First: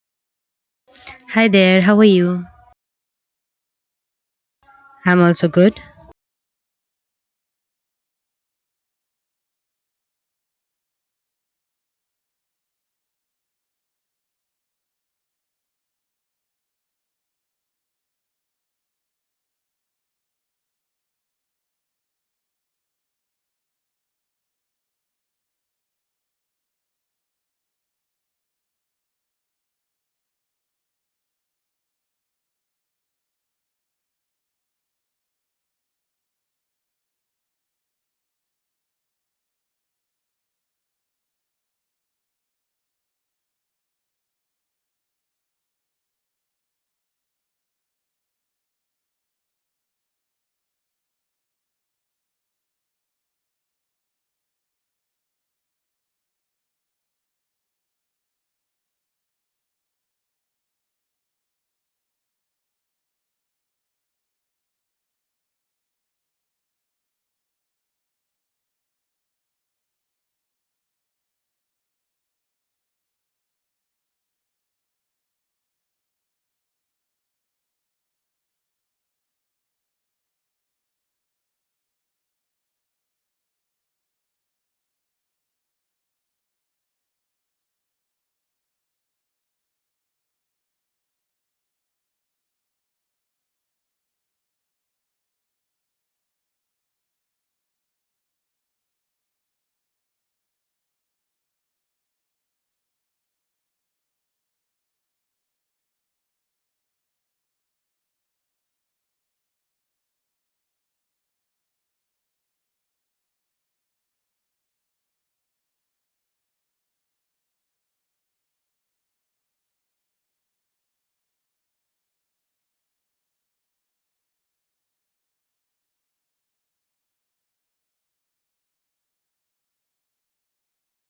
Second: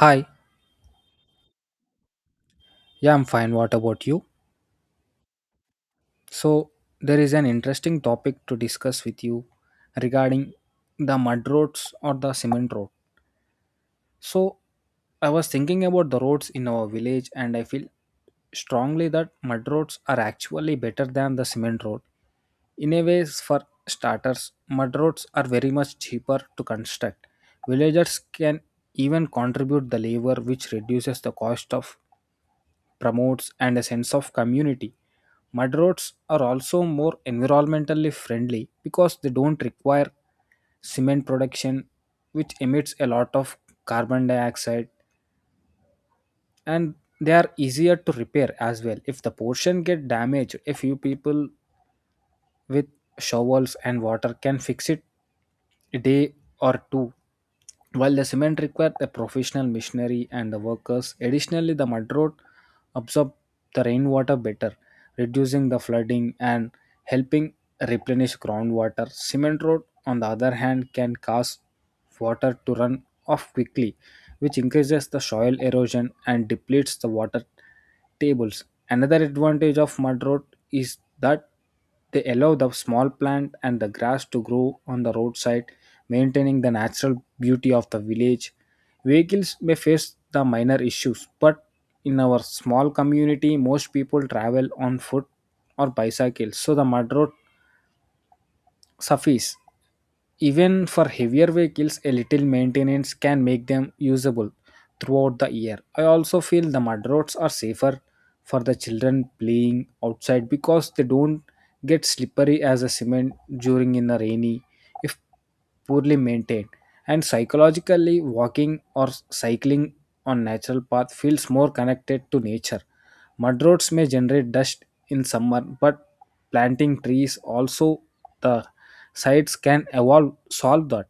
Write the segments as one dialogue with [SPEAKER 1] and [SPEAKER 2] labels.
[SPEAKER 1] Hi,
[SPEAKER 2] Hi there, how are you?
[SPEAKER 1] yeah, I'm fine. What about you?
[SPEAKER 2] I'm also good.
[SPEAKER 1] So, there is an interesting topic to discuss with you regarding the mud roads or the cement road. So, I was thinking about the roads in our village, and I feel strongly that mud roads are actually better than the cement road. In a way, for starters, mud roads are very much cheaper to construct. Villagers can even contribute the labor, which reduces the cost of promotes and a sense of community. Mud roads are also more environmentally friendly because they don't require cement production, which emits a lot of carbon dioxide, and they are easier to repair as well. If the portion get damaged, a few people with shovels and water can fix it a day or two while the cement required a professional machinery and the workers additionally the mud road absorb the rainwater better reducing the flooding and helping replenish groundwater cement road on the other hand can cause water to run off quickly which increases the soil erosion and depletes the water tables another advantage of mud road is that they allow the small plant and the grass to grow on the roadside, maintaining the natural beauty of the village. Vehicles may face the minor issues, but in our small community, most people travel on foot or bicycles, so the mud road suffices. Even for heavier vehicles, a little maintenance can make them usable throughout the year. I also feel the mud roads are safer for the children playing outside because they don't get slippery as a cement during in a rainy if poorly maintained. And psychologically, walking or cycling on natural path feels more connected to nature. Mud roads may generate dust in summer, but planting trees also the sites can evolve solve that,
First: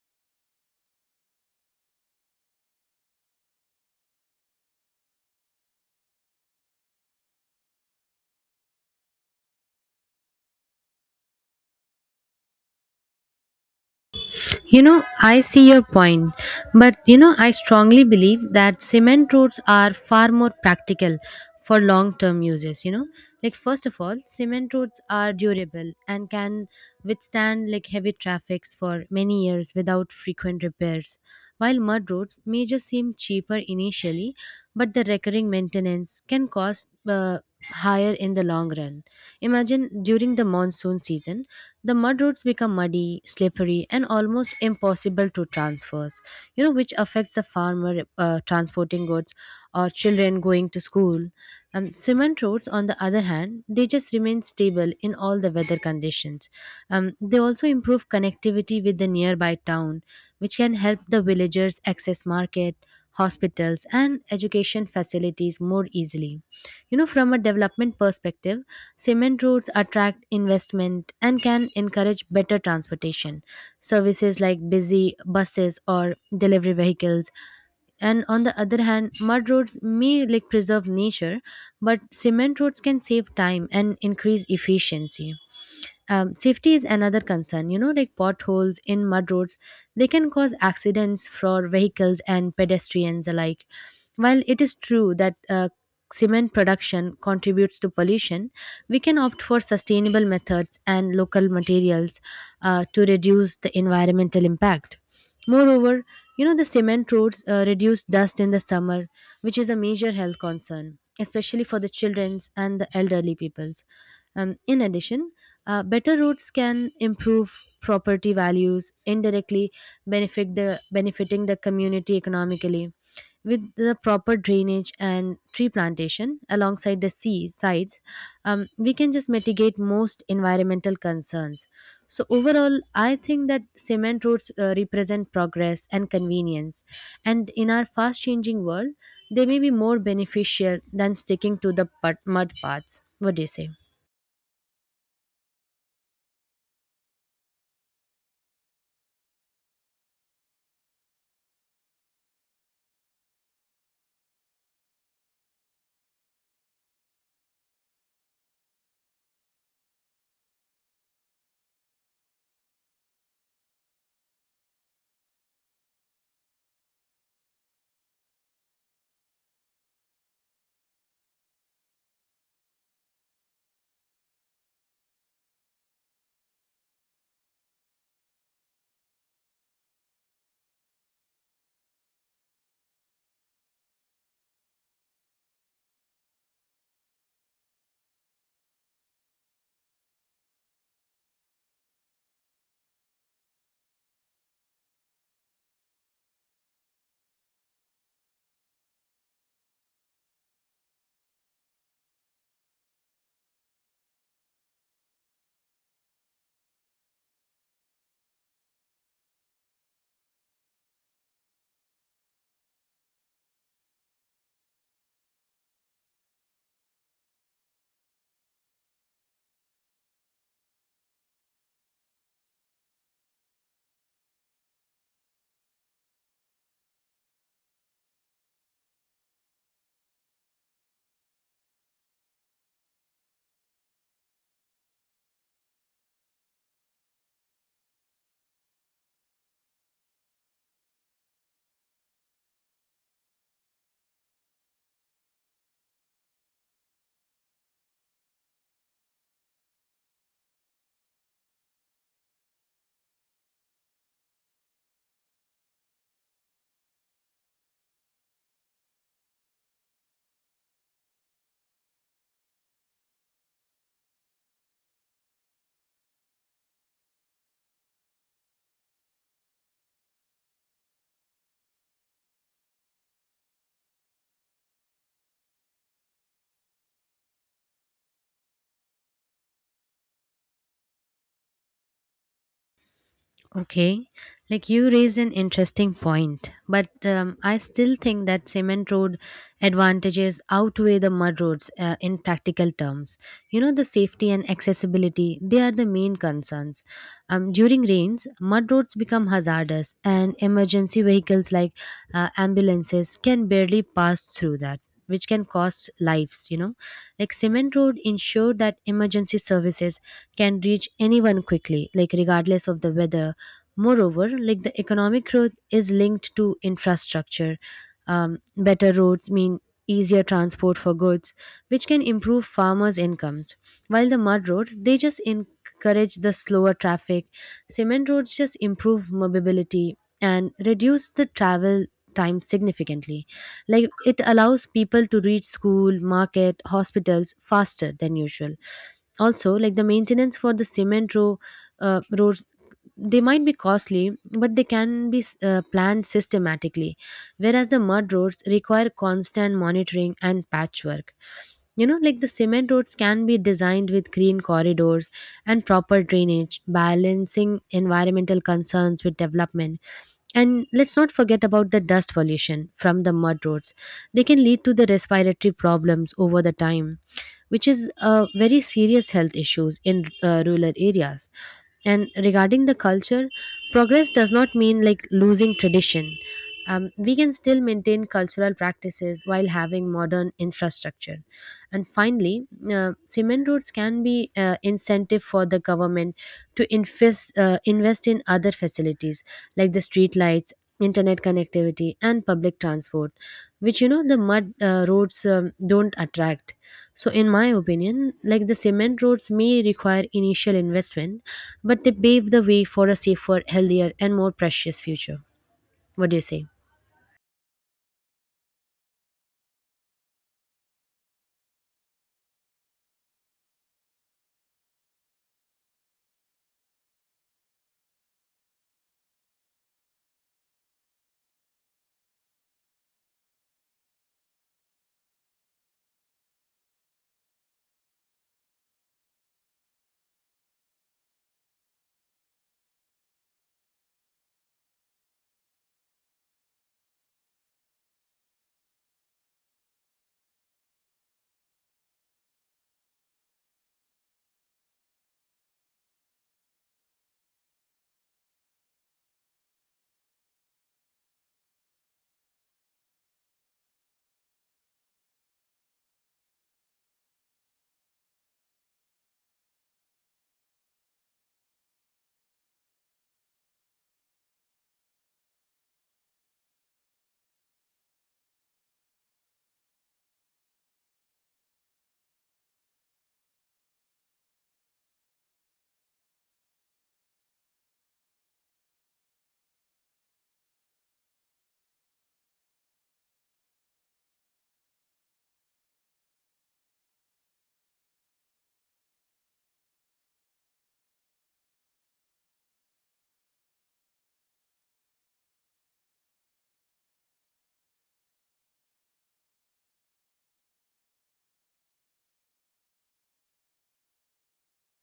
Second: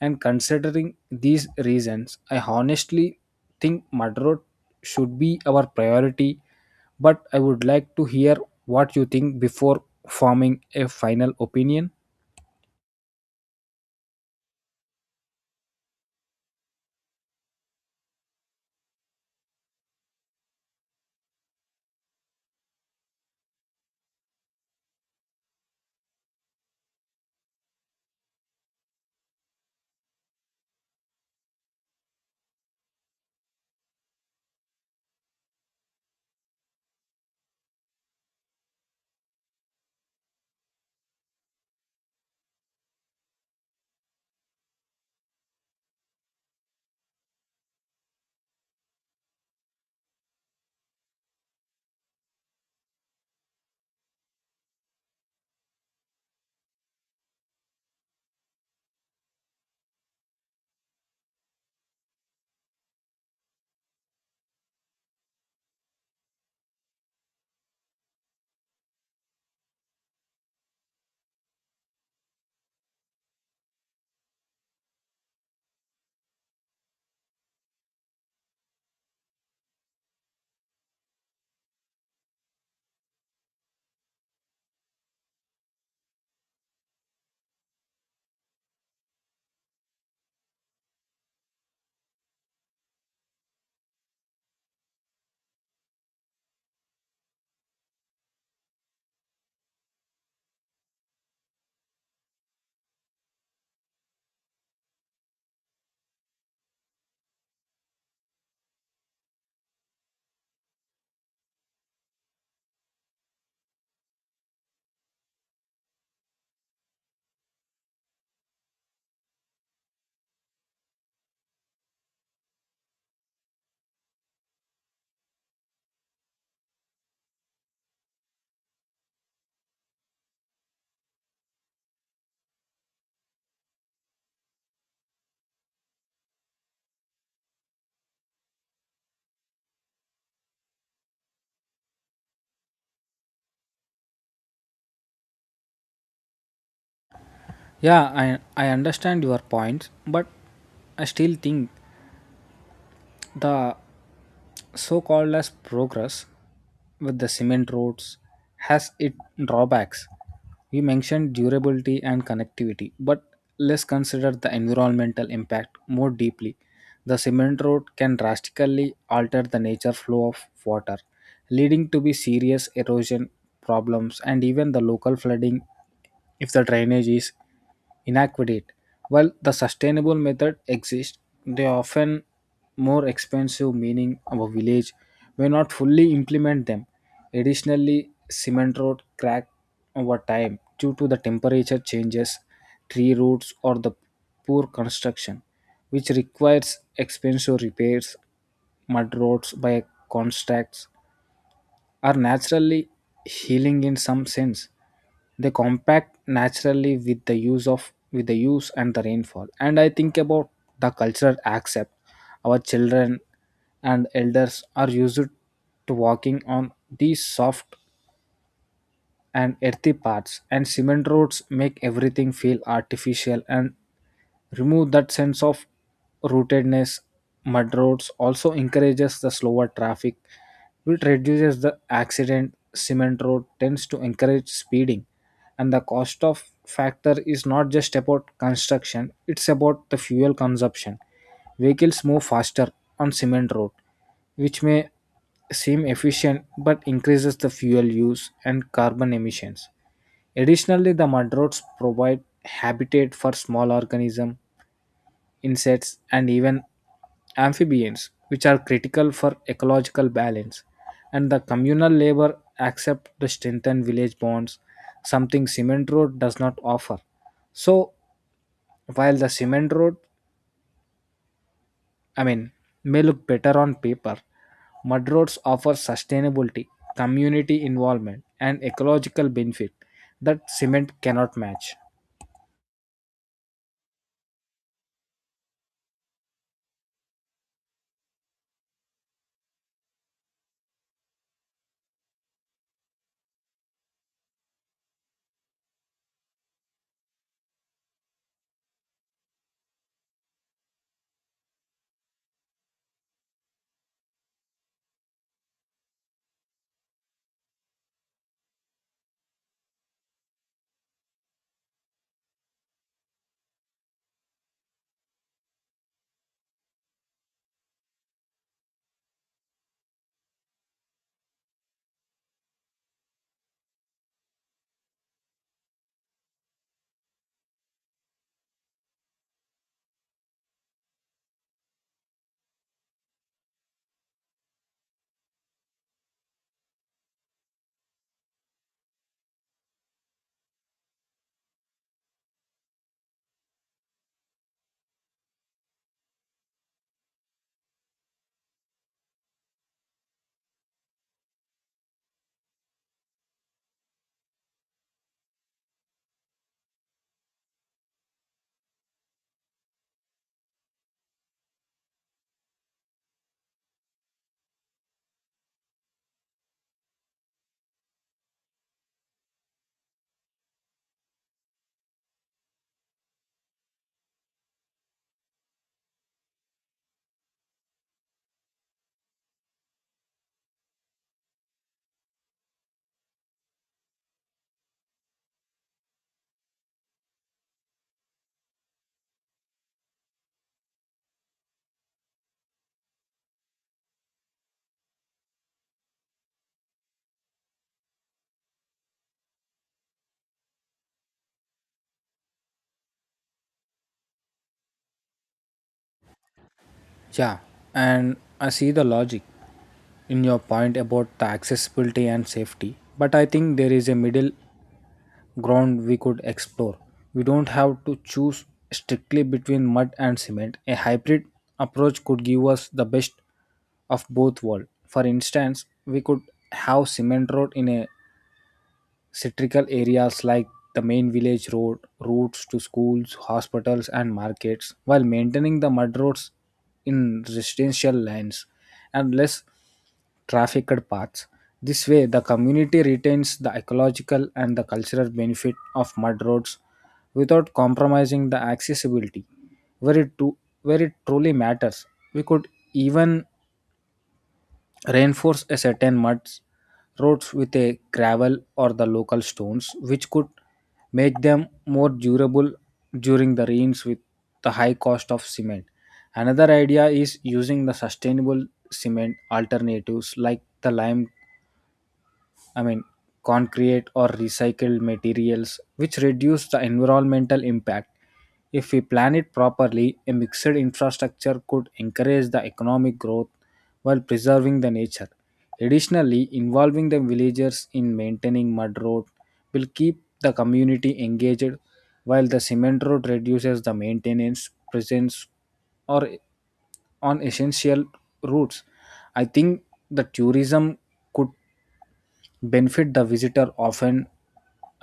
[SPEAKER 1] and considering these reasons I honestly think mud road should be our priority, but I would like to hear what you think before forming a final opinion.
[SPEAKER 2] You know, I see your point, but you know, I strongly believe that cement roads are far more practical for long term uses. You know, like first of all, cement roads are durable and can withstand like heavy traffics for many years without frequent repairs. While mud roads may just seem cheaper initially, but the recurring maintenance can cost higher in the long run. Imagine during the monsoon season, the mud roads become muddy, slippery, and almost impossible to transverse, you know, which affects the farmer transporting goods or children going to school. Cement roads, on the other hand, they just remain stable in all the weather conditions. They also improve connectivity with the nearby town, which can help the villagers access market, hospitals, and education facilities more easily. You know, from a development perspective, cement roads attract investment and can encourage better transportation. Services like busy buses or delivery vehicles, and on the other hand, mud roads may like preserve nature, but cement roads can save time and increase efficiency. Safety is another concern, you know, like potholes in mud roads, they can cause accidents for vehicles and pedestrians alike. While it is true that cement production contributes to pollution, we can opt for sustainable methods and local materials to reduce the environmental impact. Moreover, you know, the cement roads reduce dust in the summer, which is a major health concern, especially for the children's and the elderly peoples. In addition, better roads can improve property values, indirectly benefiting the community economically. With the proper drainage and tree plantation alongside the sea sides, we can just mitigate most environmental concerns. So overall, I think that cement roads represent progress and convenience, and in our fast-changing world, they may be more beneficial than sticking to the mud paths. What do you say?
[SPEAKER 1] Yeah, I understand your points, but I still think the so called as progress with the cement roads has its drawbacks. We mentioned durability and connectivity, but let's consider the environmental impact more deeply. The cement road can drastically alter the nature flow of water, leading to be serious erosion problems and even the local flooding if the drainage is inadequate. While the sustainable method exists, they often more expensive, meaning our village may not fully implement them. Additionally, cement road crack over time due to the temperature changes, tree roots or the poor construction, which requires expensive repairs. Mud roads by contracts are naturally healing in some sense. They compact naturally with the use and the rainfall. And I think about the cultural accept. Our children and elders are used to walking on these soft and earthy paths, and cement roads make everything feel artificial and remove that sense of rootedness. Mud roads also encourages the slower traffic, which reduces the accident. Cement road tends to encourage speeding, and the cost of factor is not just about construction, it's about the fuel consumption. Vehicles move faster on cement road, which may seem efficient but increases the fuel use and carbon emissions. Additionally, the mudrats provide habitat for small organisms, insects, and even amphibians, which are critical for ecological balance. And the communal labor accept to strengthen village bonds, something cement road does not offer. So, while the cement road, I mean, may look better on paper, mud roads offer sustainability, community involvement, and ecological benefit that cement cannot match.
[SPEAKER 2] Okay, like you raise an interesting point, but I still think that cement road advantages outweigh the mud roads in practical terms. You know, the safety and accessibility, they are the main concerns. During rains, mud roads become hazardous, and emergency vehicles like ambulances can barely pass through that. Which can cost lives, you know. Like cement road ensure that emergency services can reach anyone quickly, like regardless of the weather. Moreover, like the economic growth is linked to infrastructure. Better roads mean easier transport for goods, which can improve farmers' incomes. While the mud roads, they just encourage the slower traffic. Cement roads just improve mobility and reduce the travel time significantly. Like it allows people to reach school, market, hospitals faster than usual. Also, like the maintenance for the cement row roads, they might be costly, but they can be planned systematically, whereas the mud roads require constant monitoring and patchwork. You know, like the cement roads can be designed with green corridors and proper drainage, balancing environmental concerns with development. And let's not forget about the dust pollution from the mud roads. They can lead to the respiratory problems over the time, which is a very serious health issues in rural areas. And regarding the culture, progress does not mean like losing tradition. We can still maintain cultural practices while having modern infrastructure. And finally, cement roads can be incentive for the government to invest in other facilities like the street lights, internet connectivity, and public transport, which you know the mud roads don't attract. So, in my opinion, like the cement roads may require initial investment, but they pave the way for a safer, healthier, and more precious future. What do you say?
[SPEAKER 1] Yeah, and I see the logic in your point about the accessibility and safety, but I think there is a middle ground we could explore. We don't have to choose strictly between mud and cement. A hybrid approach could give us the best of both worlds. For instance, we could have cement road in a Cytrical areas like the main village road, routes to schools, hospitals, and markets, while maintaining the mud roads in residential lanes and less trafficked paths. This way, the community retains the ecological and the cultural benefit of mud roads without compromising the accessibility where it truly matters. We could even reinforce a certain muds roads with a gravel or the local stones, which could make them more durable during the rains with the high cost of cement. Another idea is using the sustainable cement alternatives like the lime, I mean, concrete or recycled materials, which reduce the environmental impact. If we plan it properly, a mixed infrastructure could encourage the economic growth while preserving the nature. Additionally, involving the villagers in maintaining mud road will keep the community engaged, while the cement road reduces the maintenance presence or on essential routes. I think the tourism could benefit. The visitor often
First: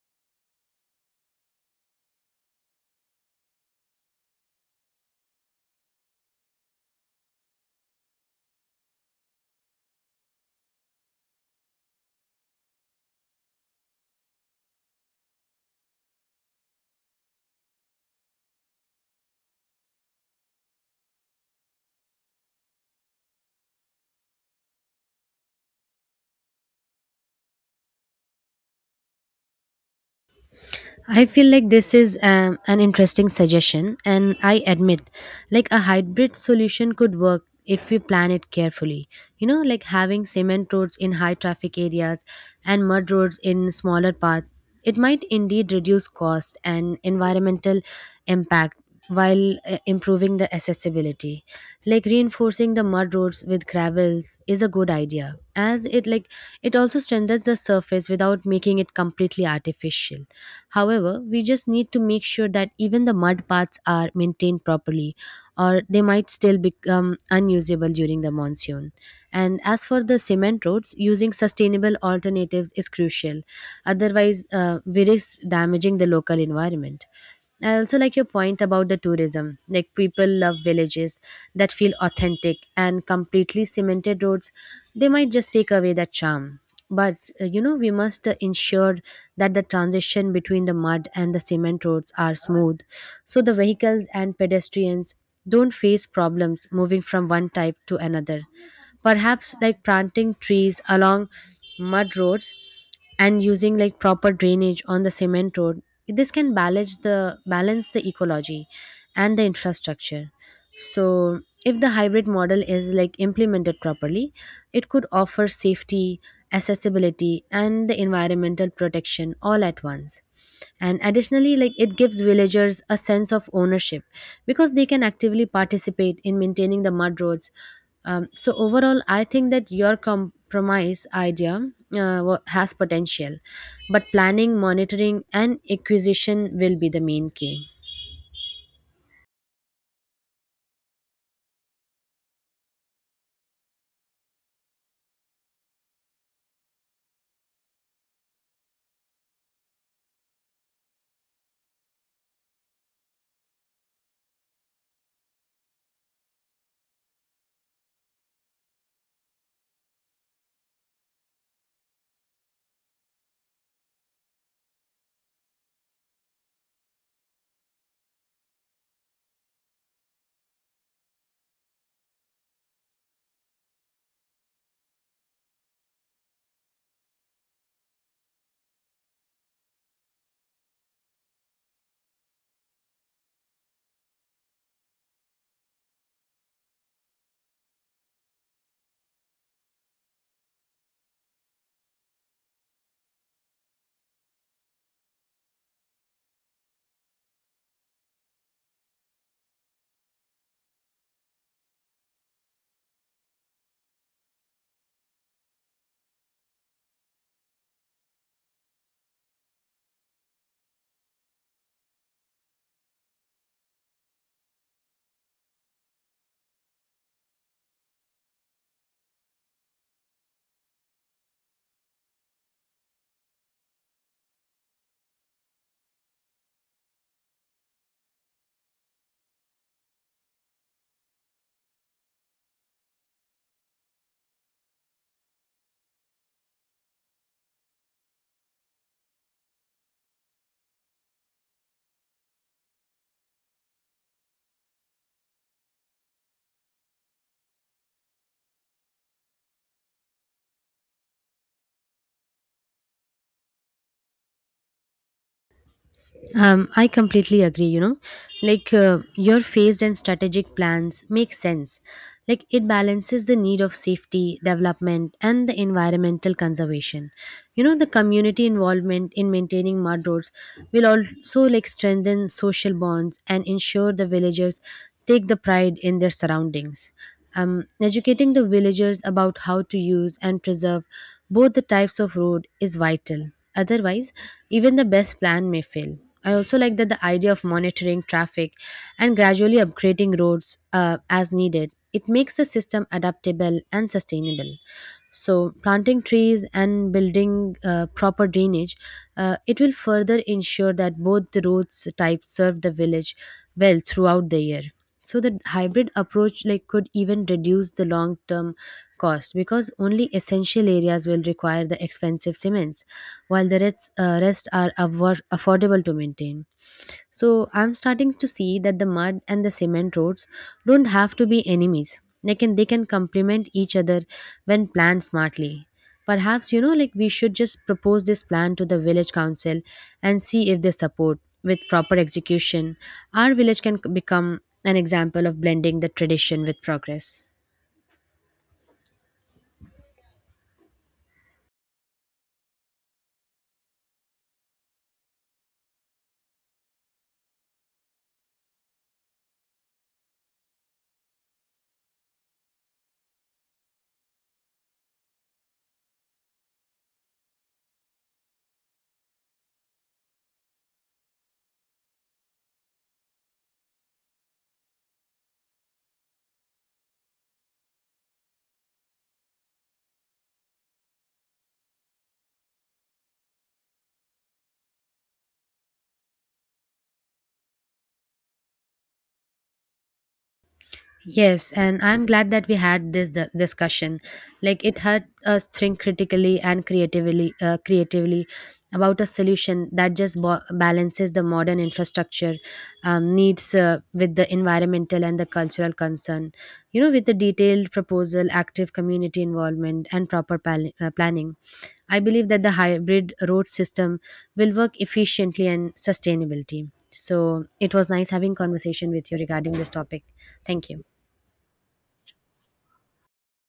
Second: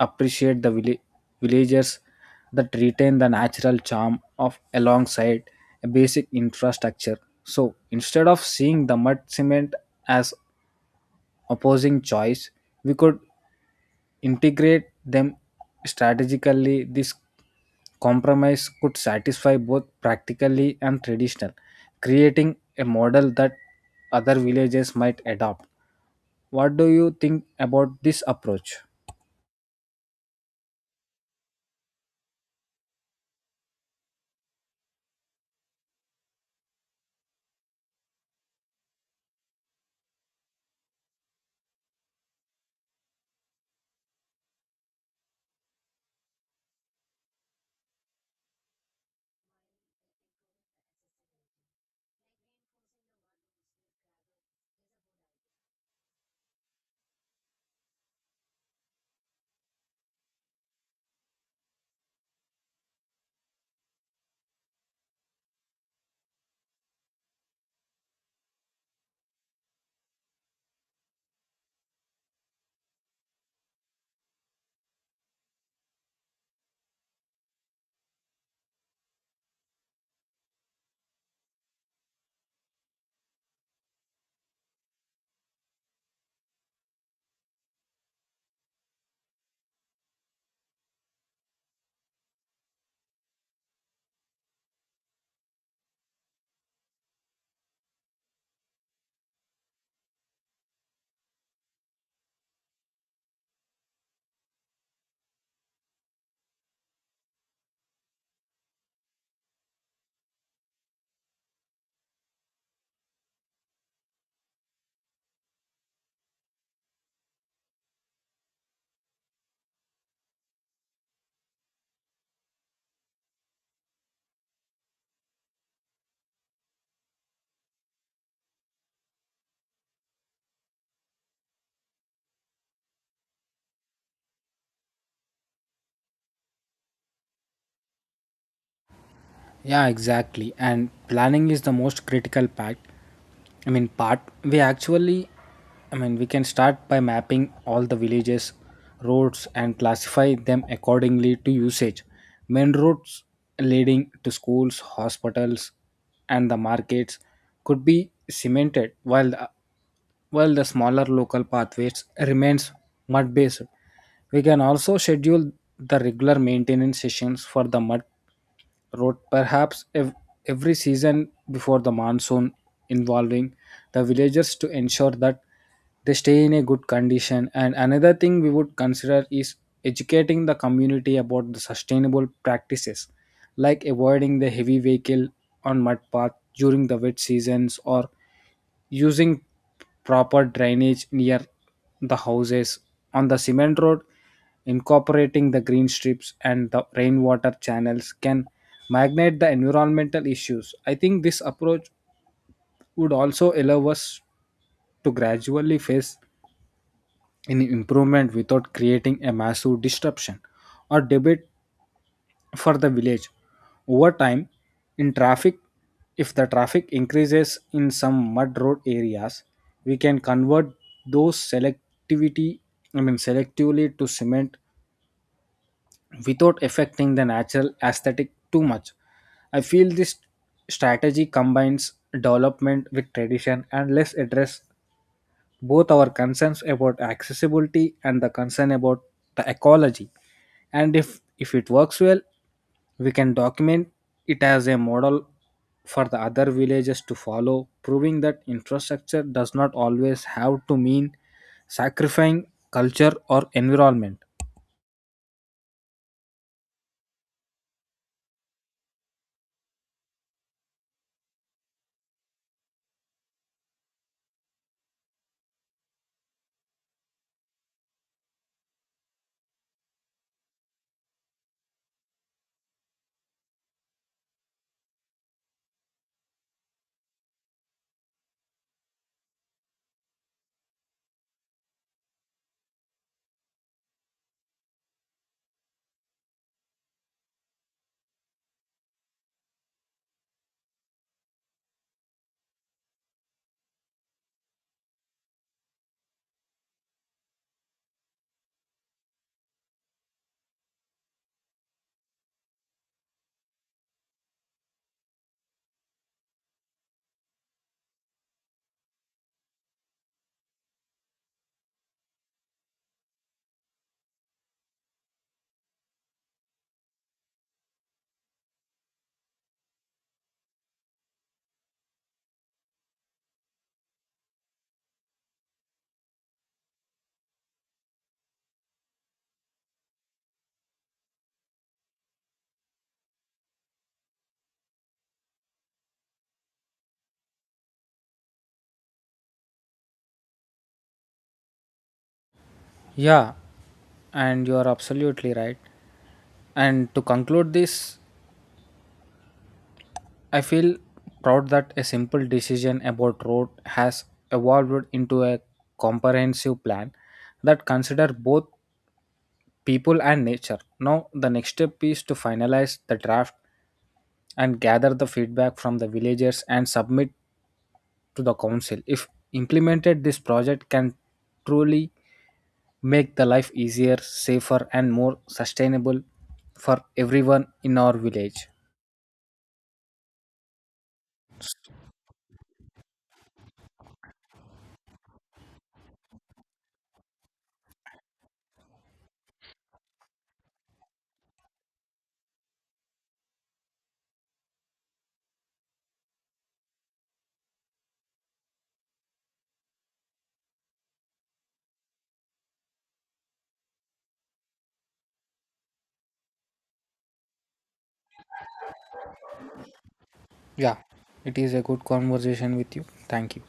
[SPEAKER 1] appreciate the villagers that retain the natural charm of alongside a basic infrastructure. So instead of seeing the mud cement as opposing choice, we could integrate them strategically. This compromise could satisfy both practically and traditional, creating a model that other villages might adopt. What do you think about this approach?
[SPEAKER 2] I feel like this is an interesting suggestion, and I admit, like a hybrid solution could work if we plan it carefully. You know, like having cement roads in high traffic areas and mud roads in smaller paths, it might indeed reduce cost and environmental impact while improving the accessibility. Like reinforcing the mud roads with gravels is a good idea, as it like it also strengthens the surface without making it completely artificial. However, we just need to make sure that even the mud paths are maintained properly, or they might still become unusable during the monsoon. And as for the cement roads, using sustainable alternatives is crucial. Otherwise, we risk damaging the local environment. I also like your point about the tourism. Like people love villages that feel authentic, and completely cemented roads, they might just take away that charm. But you know, we must ensure that the transition between the mud and the cement roads are smooth, so the vehicles and pedestrians don't face problems moving from one type to another. Perhaps like planting trees along mud roads and using like proper drainage on the cement road, this can balance the ecology and the infrastructure. So if the hybrid model is like implemented properly, it could offer safety, accessibility, and the environmental protection all at once. And additionally, like it gives villagers a sense of ownership because they can actively participate in maintaining the mud roads. So overall, I think that your compromise idea has potential, but planning, monitoring, and acquisition will be the main key.
[SPEAKER 1] Yeah, exactly. And planning is the most critical part. I mean, part we actually, I mean, we can start by mapping all the villages, roads, and classify them accordingly to usage. Main roads leading to schools, hospitals, and the markets could be cemented, while while the smaller local pathways remains mud based. We can also schedule the regular maintenance sessions for the mud Wrote, perhaps every season before the monsoon, involving the villagers to ensure that they stay in a good condition. And another thing we would consider is educating the community about the sustainable practices, like avoiding the heavy vehicle on mud path during the wet seasons or using proper drainage near the houses. On the cement road, incorporating the green strips and the rainwater channels can magnate the environmental issues. I think this approach would also allow us to gradually face an improvement without creating a massive disruption or debate for the village. Over time in traffic, if the traffic increases in some mud road areas, we can convert those selectivity I mean selectively to cement without affecting the natural aesthetic too much. I feel this strategy combines development with tradition and less address both our concerns about accessibility and the concern about the ecology. And if it works well, we can document it as a model for the other villages to follow, proving that infrastructure does not always have to mean sacrificing culture or environment.
[SPEAKER 2] I completely agree, you know. Like your phased and strategic plans make sense. Like it balances the need of safety, development, and the environmental conservation. You know, the community involvement in maintaining mud roads will also like strengthen social bonds and ensure the villagers take the pride in their surroundings. Educating the villagers about how to use and preserve both the types of road is vital. Otherwise, even the best plan may fail. I also like that the idea of monitoring traffic and gradually upgrading roads as needed. It makes the system adaptable and sustainable. So, planting trees and building proper drainage, it will further ensure that both the roads types serve the village well throughout the year. So, the hybrid approach like could even reduce the long term cost because only essential areas will require the expensive cements, while the rest are affordable to maintain. So I'm starting to see that the mud and the cement roads don't have to be enemies. They can complement each other when planned smartly. Perhaps you know like we should just propose this plan to the village council and see if they support with proper execution. Our village can become an example of blending the tradition with progress.
[SPEAKER 1] Yeah, and you are absolutely right. And to conclude this, I feel proud that a simple decision about road has evolved into a comprehensive plan that consider both people and nature. Now the next step is to finalize the draft and gather the feedback from the villagers and submit to the council. If implemented, this project can truly make the life easier, safer and more sustainable for everyone in our village.
[SPEAKER 2] Yes, and I'm glad that we had this discussion. Like it helped us think critically and creatively, about a solution that just balances the modern infrastructure needs with the environmental and the cultural concern. You know, with the detailed proposal, active community involvement, and proper planning, I believe that the hybrid road system will work efficiently and sustainability. So it was nice having conversation with you regarding this topic. Thank
[SPEAKER 1] Yeah,
[SPEAKER 2] you.
[SPEAKER 1] it is a good conversation with you. Thank you.